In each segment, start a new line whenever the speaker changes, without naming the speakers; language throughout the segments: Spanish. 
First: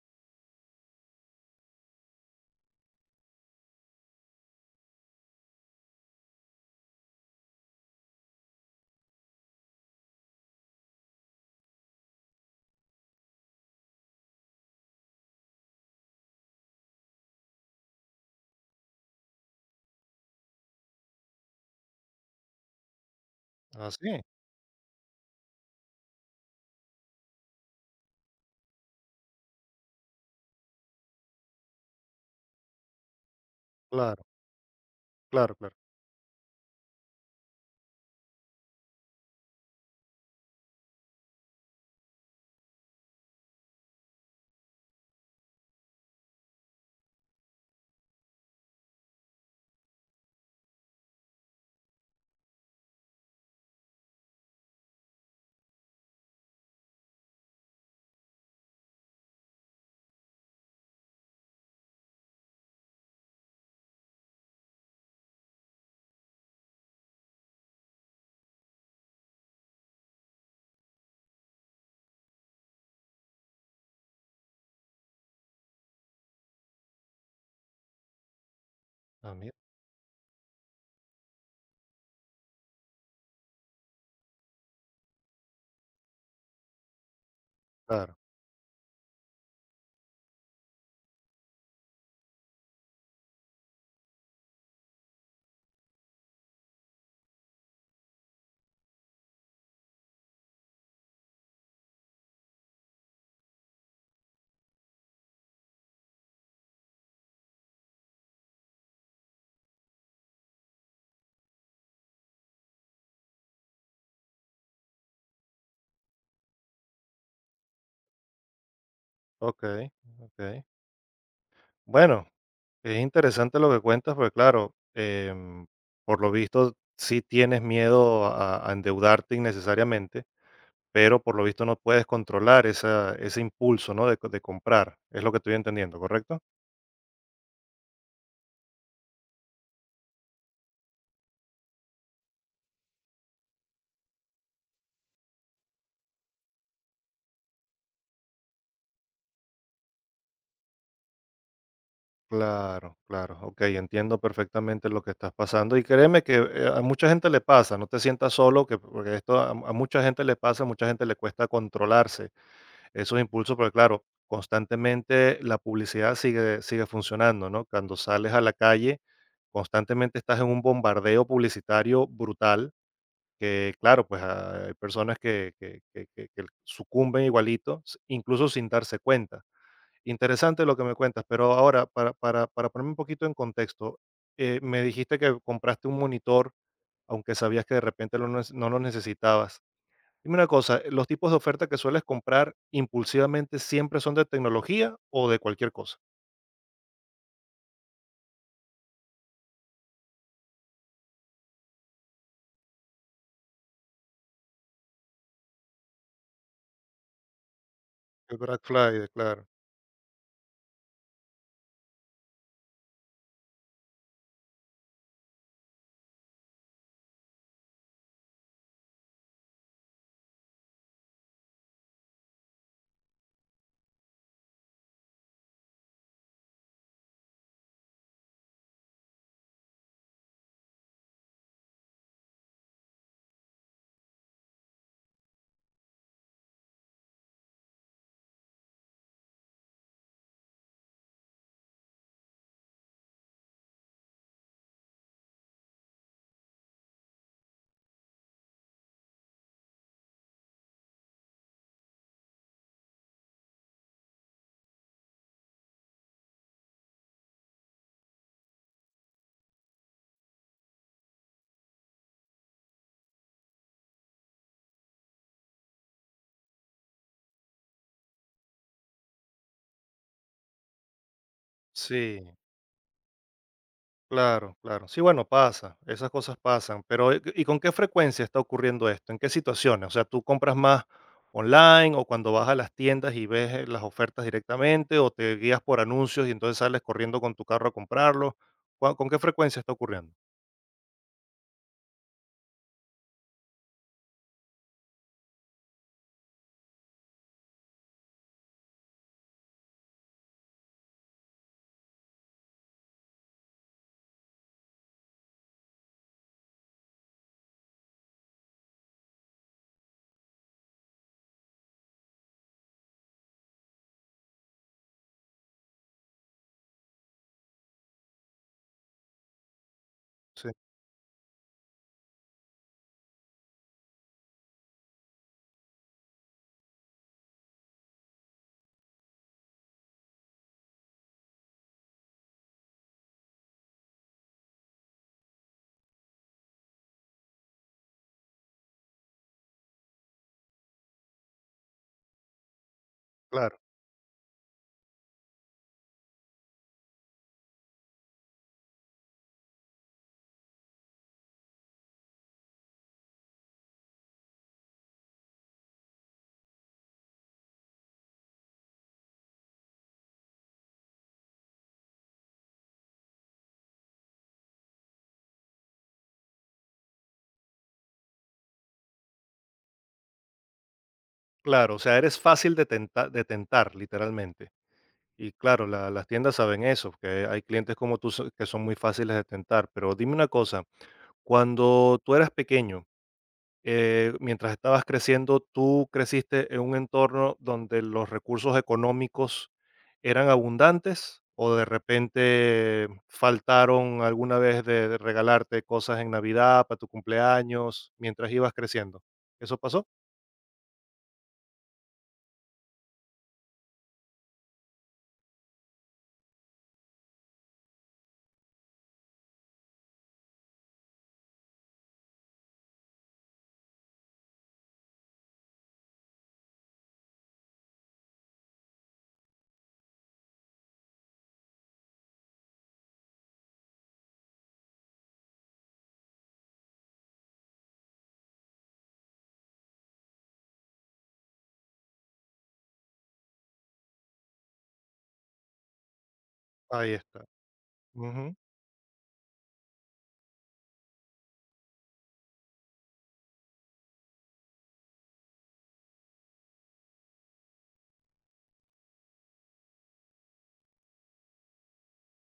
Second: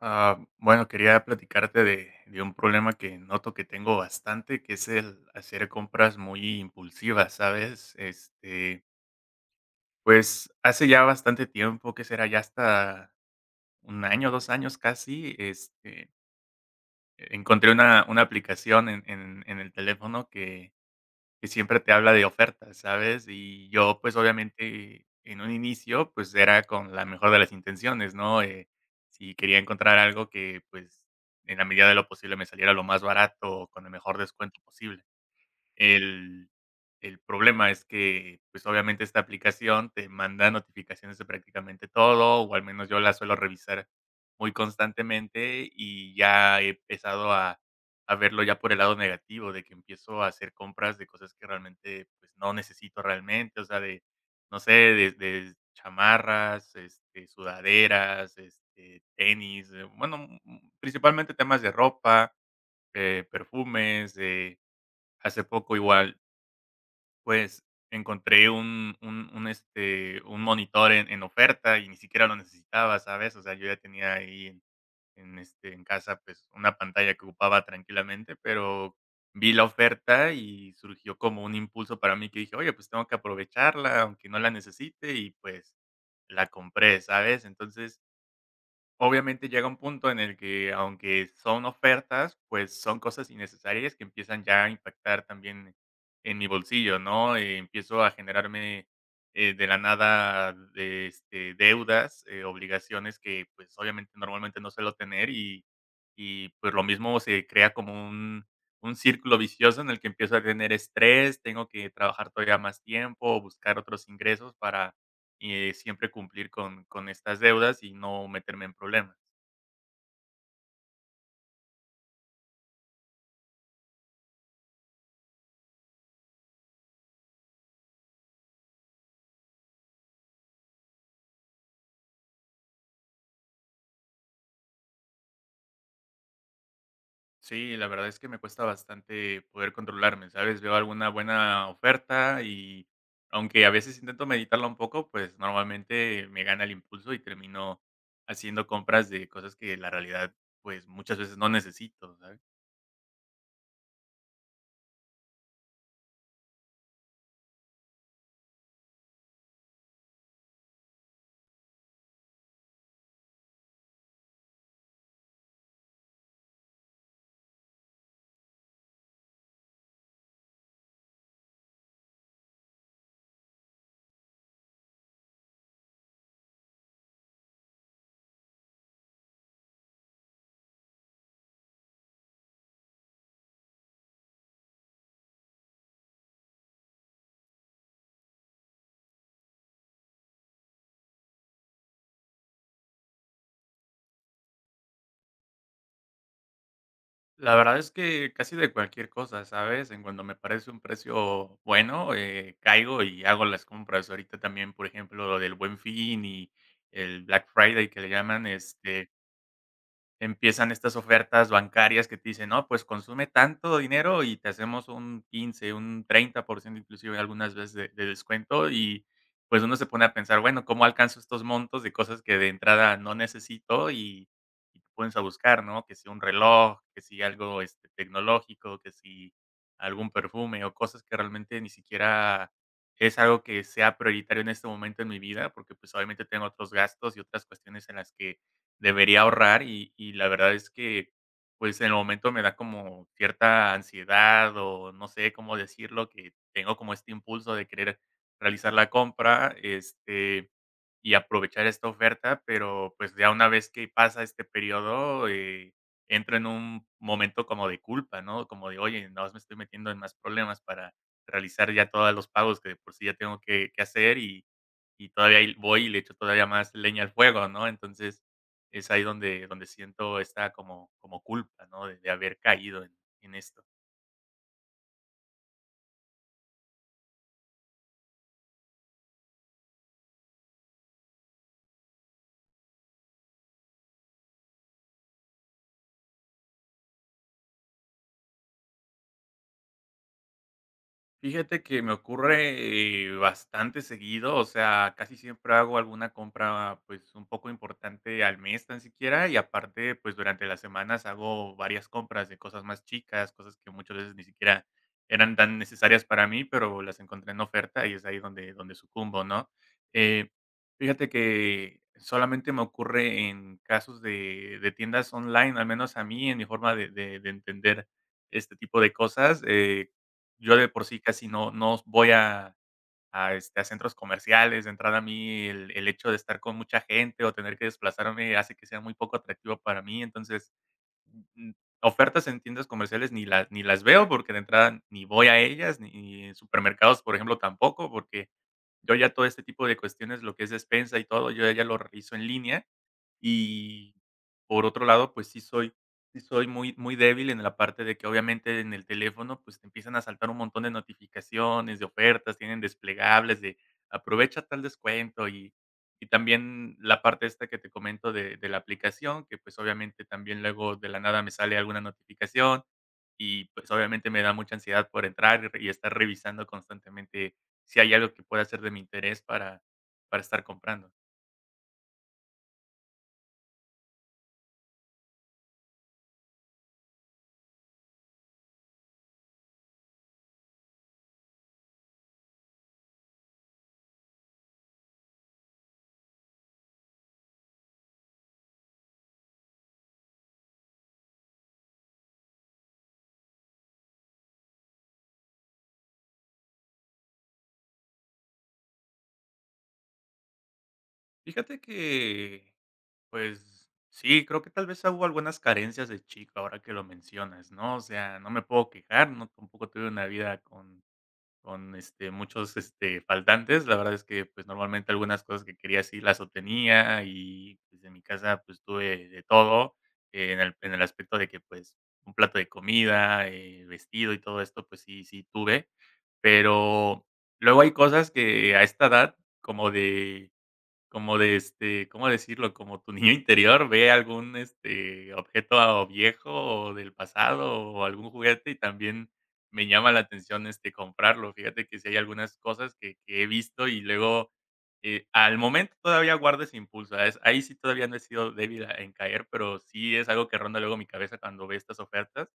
Ah, bueno, quería platicarte de un problema que noto que tengo bastante, que es el hacer compras muy impulsivas, ¿sabes? Pues hace ya bastante tiempo, que será ya hasta un año, 2 años casi, encontré una aplicación en el teléfono que siempre te habla de ofertas, ¿sabes? Y
Ah,
yo, pues,
sí,
obviamente, en un inicio, pues, era con la mejor de las intenciones, ¿no? Si quería encontrar algo que, pues, en la medida de lo posible me saliera lo más barato o con el mejor
claro,
descuento posible.
claro, claro.
El el problema es que, pues, obviamente, esta aplicación te manda notificaciones de prácticamente todo, o al menos yo la suelo revisar muy constantemente, y ya he empezado a verlo ya por el lado negativo, de que empiezo a hacer compras de cosas que realmente, pues, no necesito realmente, o sea, de, no sé, de chamarras, sudaderas, tenis, bueno, principalmente temas de ropa, perfumes, hace poco igual pues, encontré un monitor en oferta y ni siquiera lo necesitaba, ¿sabes? O sea, yo ya tenía ahí en casa, pues, una pantalla que ocupaba tranquilamente, pero
También,
vi la oferta y surgió como un impulso para mí que dije: "Oye, pues tengo que aprovecharla, aunque no la necesite", y pues, la compré, ¿sabes? Entonces,
claro.
obviamente llega un punto en el que, aunque son ofertas, pues, son cosas innecesarias que empiezan ya a impactar también en mi bolsillo, ¿no? Empiezo a generarme, de la nada, de, deudas, obligaciones que, pues, obviamente, normalmente no suelo tener y, pues, lo mismo se crea como un círculo vicioso en el que empiezo a tener estrés, tengo que trabajar todavía más tiempo, buscar otros ingresos para siempre cumplir con estas deudas y no meterme en problemas.
Okey, okey. Bueno, es interesante lo que cuentas, porque claro, por lo visto, sí tienes miedo a endeudarte innecesariamente, pero por lo visto no puedes controlar esa ese impulso, ¿no?, de comprar, es lo que estoy entendiendo, ¿correcto?
Sí, la verdad es que me cuesta bastante poder controlarme, ¿sabes? Veo alguna buena oferta y aunque a veces intento meditarla un poco, pues normalmente me gana el impulso y termino haciendo compras de cosas que la realidad, pues muchas veces no necesito, ¿sabes?
Claro, claro, ok, entiendo perfectamente lo que estás pasando y créeme que a mucha gente le pasa, no te sientas solo, que, porque esto a mucha gente le pasa, a mucha gente le cuesta controlarse esos impulsos, porque claro, constantemente la publicidad sigue funcionando, ¿no? Cuando sales a la calle, constantemente estás en un bombardeo publicitario brutal, que claro, pues hay personas que, que sucumben igualito, incluso sin darse cuenta. Interesante lo que me cuentas, pero ahora para ponerme un poquito en contexto, me dijiste que compraste un monitor, aunque sabías que de repente lo nes no lo necesitabas. Dime una cosa, ¿los tipos de oferta que sueles comprar impulsivamente siempre son de tecnología o de cualquier cosa?
La verdad es que casi de cualquier cosa, ¿sabes? En cuando me parece un precio bueno, caigo y hago las compras. Ahorita también, por ejemplo, lo del Buen Fin y el Black Friday que le
El
llaman,
Black Friday, claro.
empiezan estas ofertas bancarias que te dicen: "No, pues consume tanto dinero y te hacemos un 30% inclusive algunas veces de descuento", y, pues, uno se pone a pensar: "Bueno, ¿cómo alcanzo estos montos de cosas que de entrada no necesito?". Y te pones a buscar, ¿no? Que si un reloj, que si algo, tecnológico, que si algún perfume, o cosas que realmente ni siquiera es algo que sea prioritario en este momento en mi vida, porque, pues, obviamente tengo otros gastos y otras cuestiones en las que debería ahorrar y la verdad es que, pues, en el momento me da como cierta ansiedad o no sé cómo decirlo, que tengo como este impulso de querer realizar la compra, y aprovechar esta oferta, pero, pues, ya una vez que pasa este periodo, entro en un momento como de culpa, ¿no? Como de: "Oye, no me estoy metiendo en más problemas para realizar ya todos los pagos que de por sí ya tengo que hacer y todavía ahí voy y le echo todavía más leña al fuego", ¿no? Entonces, es ahí donde siento esta como culpa, ¿no? De
Sí.
haber caído en esto.
Claro, claro. Sí, bueno, pasa, esas cosas pasan, pero ¿y con qué frecuencia está ocurriendo esto? ¿En qué situaciones? O sea, ¿tú compras más online o cuando vas a las tiendas y ves las ofertas directamente o te guías por anuncios y entonces sales corriendo con tu carro a comprarlo? Con qué frecuencia está ocurriendo?
Fíjate que me ocurre, bastante seguido, o sea, casi siempre hago alguna compra, pues, un poco importante al mes, tan siquiera, y aparte, pues, durante las semanas hago varias compras de cosas más chicas, cosas que muchas veces ni siquiera eran tan necesarias para mí, pero las encontré en oferta y es ahí donde sucumbo, ¿no? Eh, fíjate que solamente me ocurre en casos de tiendas online, al menos a mí, en mi forma de entender este tipo de cosas. eh
Sí,
yo de por sí casi no voy a a centros comerciales. De entrada, a mí el hecho de estar con mucha gente o tener que desplazarme hace que sea muy poco atractivo para mí. Entonces, mm, ofertas en tiendas comerciales ni las veo, porque de entrada ni voy a ellas, ni en supermercados, por ejemplo, tampoco, porque yo ya todo este tipo de cuestiones, lo que es despensa y todo, yo ya lo realizo en línea.
claro,
Y por otro lado, pues sí soy muy muy débil en la parte de que, obviamente, en el teléfono, pues, te empiezan a saltar un montón de notificaciones, de ofertas, tienen desplegables de aprovecha tal descuento y también la parte esta que te comento de la aplicación, que, pues, obviamente, también luego de la nada me sale alguna notificación y, pues, obviamente, me da mucha ansiedad por entrar y estar revisando constantemente si hay algo que pueda ser de mi interés para estar comprando.
claro. O sea, eres fácil de tentar, literalmente. Y claro, las tiendas saben eso, que hay clientes como tú que son muy fáciles de tentar, pero dime una cosa, cuando tú eras pequeño, mientras estabas creciendo, tú creciste en un entorno donde los recursos económicos eran abundantes o de repente faltaron alguna vez de regalarte cosas en Navidad, para tu cumpleaños, mientras ibas creciendo. ¿Eso pasó?
Fíjate que Pues sí, creo que tal vez hubo algunas carencias de chico, ahora que lo mencionas, ¿no? O sea, no me puedo quejar, no tampoco tuve una vida con con muchos, faltantes. La verdad es que, pues, normalmente algunas cosas que quería sí las obtenía y, pues, en mi casa, pues, tuve de todo, en el aspecto de que, pues, un plato de comida, vestido y todo esto, pues sí, sí tuve. Pero luego hay cosas que a esta edad como de ¿cómo decirlo? Como tu niño interior ve algún, objeto o viejo o
Ahí
del
está.
pasado o algún
Ujú.
juguete y también me llama la atención, comprarlo. Fíjate que si hay algunas cosas que he visto y luego, al momento todavía guardo ese impulso, ¿sabes? Ahí sí todavía no he sido débil en caer, pero sí es algo que ronda luego mi cabeza cuando ve estas ofertas.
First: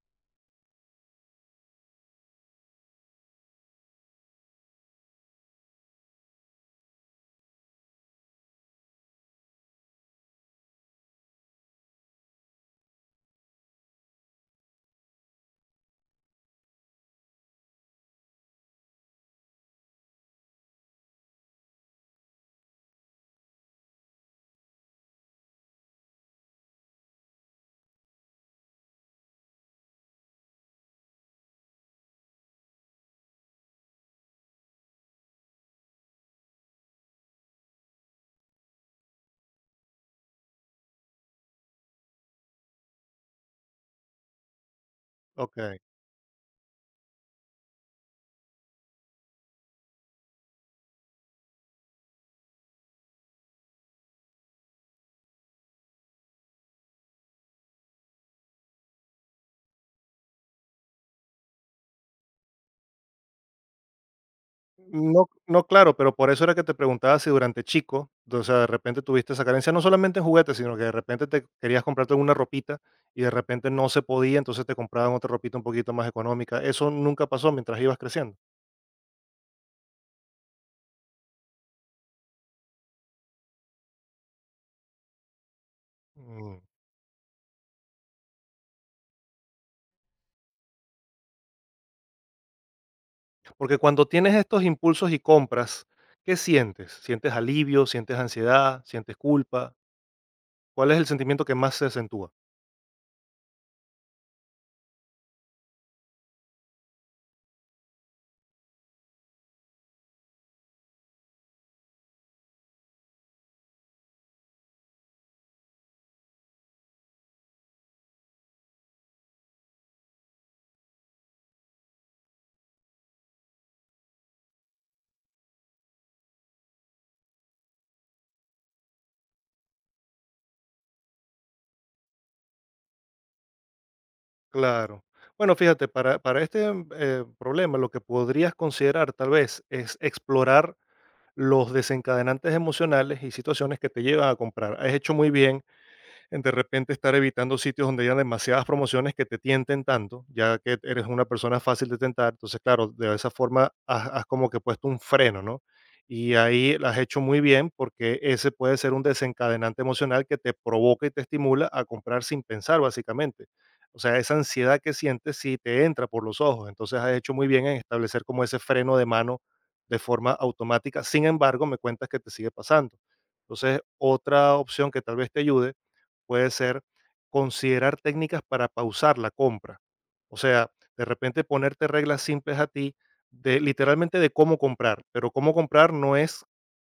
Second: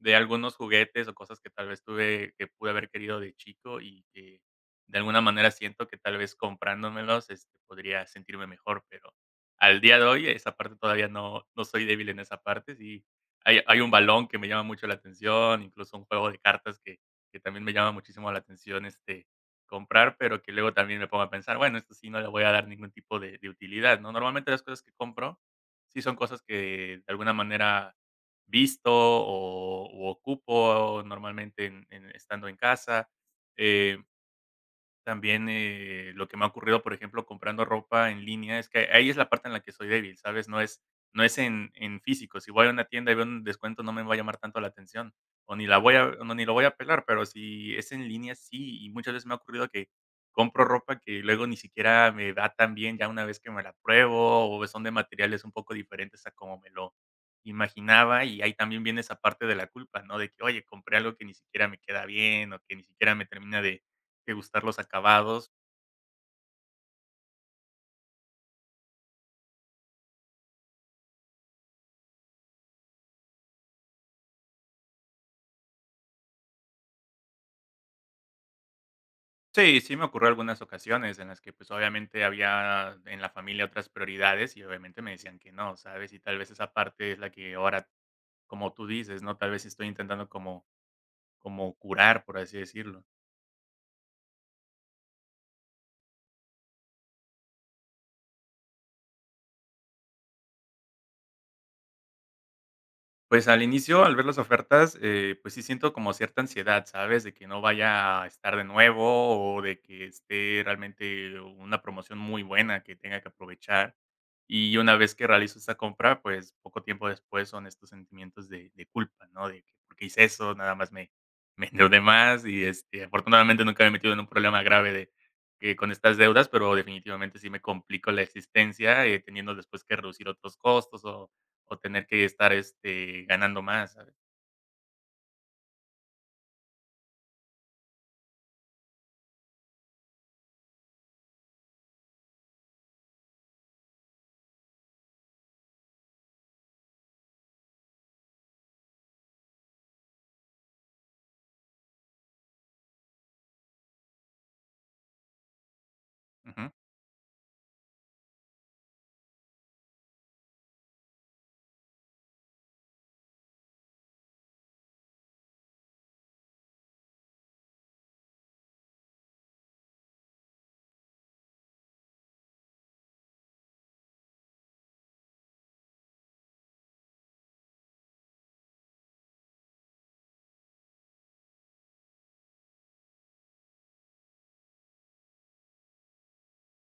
De algunos juguetes o cosas que tal vez tuve que pude haber querido de chico y que de alguna manera siento que tal vez comprándomelos, podría sentirme mejor, pero al día de hoy esa parte todavía no soy débil en esa parte, sí. Hay un balón que me llama mucho la atención, incluso un juego de cartas que también me llama muchísimo la atención, comprar, pero que luego también me pongo a pensar, bueno, esto sí no le voy a dar ningún tipo de utilidad, ¿no? Normalmente las cosas que compro sí son cosas que de alguna manera visto o u ocupo normalmente en estando en casa. Eh también, lo que me ha ocurrido, por ejemplo, comprando ropa en línea, es que ahí es la parte en la que soy débil, ¿sabes? No es en físico. Si voy a una tienda y veo un descuento, no me va a llamar tanto la atención,
Ok.
o ni la voy a no, ni lo voy a pelar, pero si es en línea, sí, y muchas veces me ha ocurrido que compro ropa que luego ni siquiera me va tan bien ya una vez que me la pruebo, o son de materiales un poco diferentes a como me lo imaginaba, y ahí también viene esa parte de la culpa, ¿no? De que, oye, compré algo que ni siquiera me queda bien, o que ni siquiera me termina de que gustar los
No,
acabados.
no, claro, pero por eso era que te preguntaba si durante chico, o sea, de repente tuviste esa carencia, no solamente en juguetes, sino que de repente te querías comprarte una ropita y de repente no se podía, entonces te compraban otra ropita un poquito más económica. Eso nunca pasó mientras ibas creciendo.
Sí, sí me ocurrió algunas ocasiones en las que, pues, obviamente había en la familia otras prioridades y obviamente me decían que no, ¿sabes? Y tal vez
Mm.
esa parte es la que ahora, como tú dices, ¿no? Tal vez estoy intentando como curar, por así decirlo.
Porque cuando tienes estos impulsos y compras, ¿qué sientes? ¿Sientes alivio? ¿Sientes ansiedad? ¿Sientes culpa? ¿Cuál es el sentimiento que más se acentúa?
Pues, al inicio, al ver las ofertas, pues sí siento como cierta ansiedad, ¿sabes? De que no vaya a estar de nuevo o de que esté realmente una promoción muy buena que tenga que aprovechar. Y una vez que realizo esta compra, pues, poco tiempo después son estos sentimientos de culpa, ¿no? De que, ¿por qué hice eso? Nada más me me endeudé más y, afortunadamente nunca me he metido en un problema grave de que con estas deudas, pero definitivamente sí me complico la existencia, teniendo después que reducir otros costos o tener que estar, ganando más, ¿sabes?
Claro. Bueno, fíjate, para este problema lo que podrías considerar tal vez es explorar los desencadenantes emocionales y situaciones que te llevan a comprar. Has hecho muy bien en de repente estar evitando sitios donde haya demasiadas promociones que te tienten tanto, ya que eres una persona fácil de tentar. Entonces, claro, de esa forma has como que puesto un freno, ¿no? Y
Ujú,
ahí la has hecho muy bien porque ese puede ser un desencadenante emocional que te provoca y te estimula a comprar sin pensar, básicamente. O sea, esa ansiedad que sientes si te entra por los ojos. Entonces has hecho muy bien en establecer como ese freno de mano de forma automática. Sin embargo, me cuentas que te sigue pasando. Entonces, otra opción que tal vez te ayude puede ser considerar técnicas para pausar la compra. O sea, de repente ponerte reglas simples a ti de literalmente de cómo comprar, pero cómo comprar no es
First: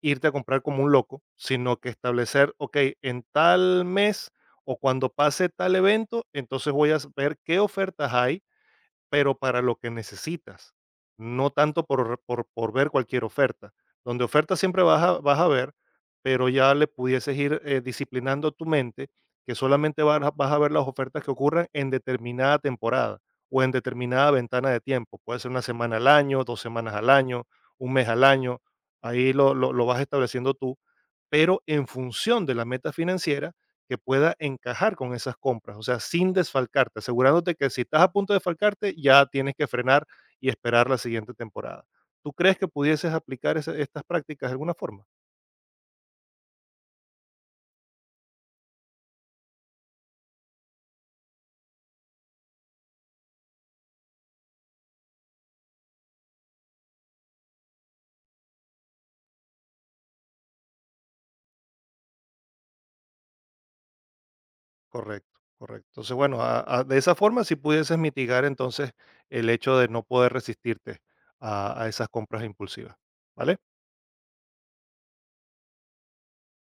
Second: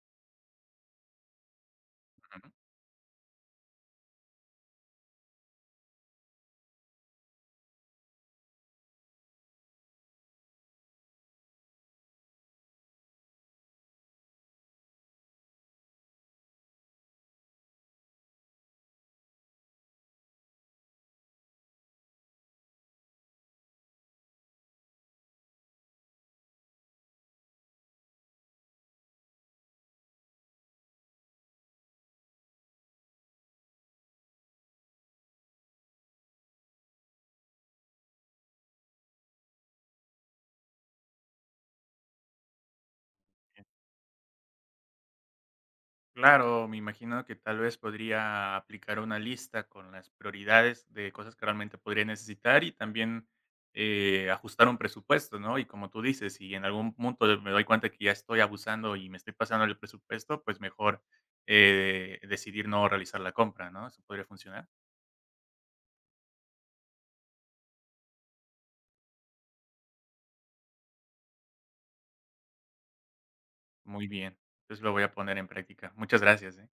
irte a comprar como un loco, sino que
ujú.
establecer, ok, en tal mes o cuando pase tal evento, entonces voy a ver qué ofertas hay pero para lo que necesitas, no tanto por ver cualquier oferta. Donde oferta siempre vas a ver, pero ya le pudieses ir disciplinando tu mente que solamente vas a ver las ofertas que ocurren en determinada temporada o en determinada ventana de tiempo. Puede ser una semana al año, dos semanas al año, un mes al año. Ahí lo vas estableciendo tú, pero en función de la meta financiera que pueda encajar con esas compras, o sea, sin desfalcarte, asegurándote que si estás a punto de desfalcarte, ya tienes que frenar y esperar la siguiente temporada. ¿Tú crees que pudieses aplicar estas prácticas de alguna forma?
Claro, me imagino que tal vez podría aplicar una lista con las prioridades de cosas que realmente podría necesitar y también ajustar un presupuesto, ¿no? Y como tú dices, si en algún punto me doy cuenta que ya estoy abusando y me estoy pasando el presupuesto, pues mejor decidir no realizar la compra, ¿no? Eso podría funcionar.
Correcto, correcto. Entonces, bueno, de esa forma sí pudieses mitigar entonces el hecho de no poder resistirte a esas compras impulsivas, ¿vale?
Muy bien. Entonces lo voy a poner en práctica. Muchas gracias, ¿eh?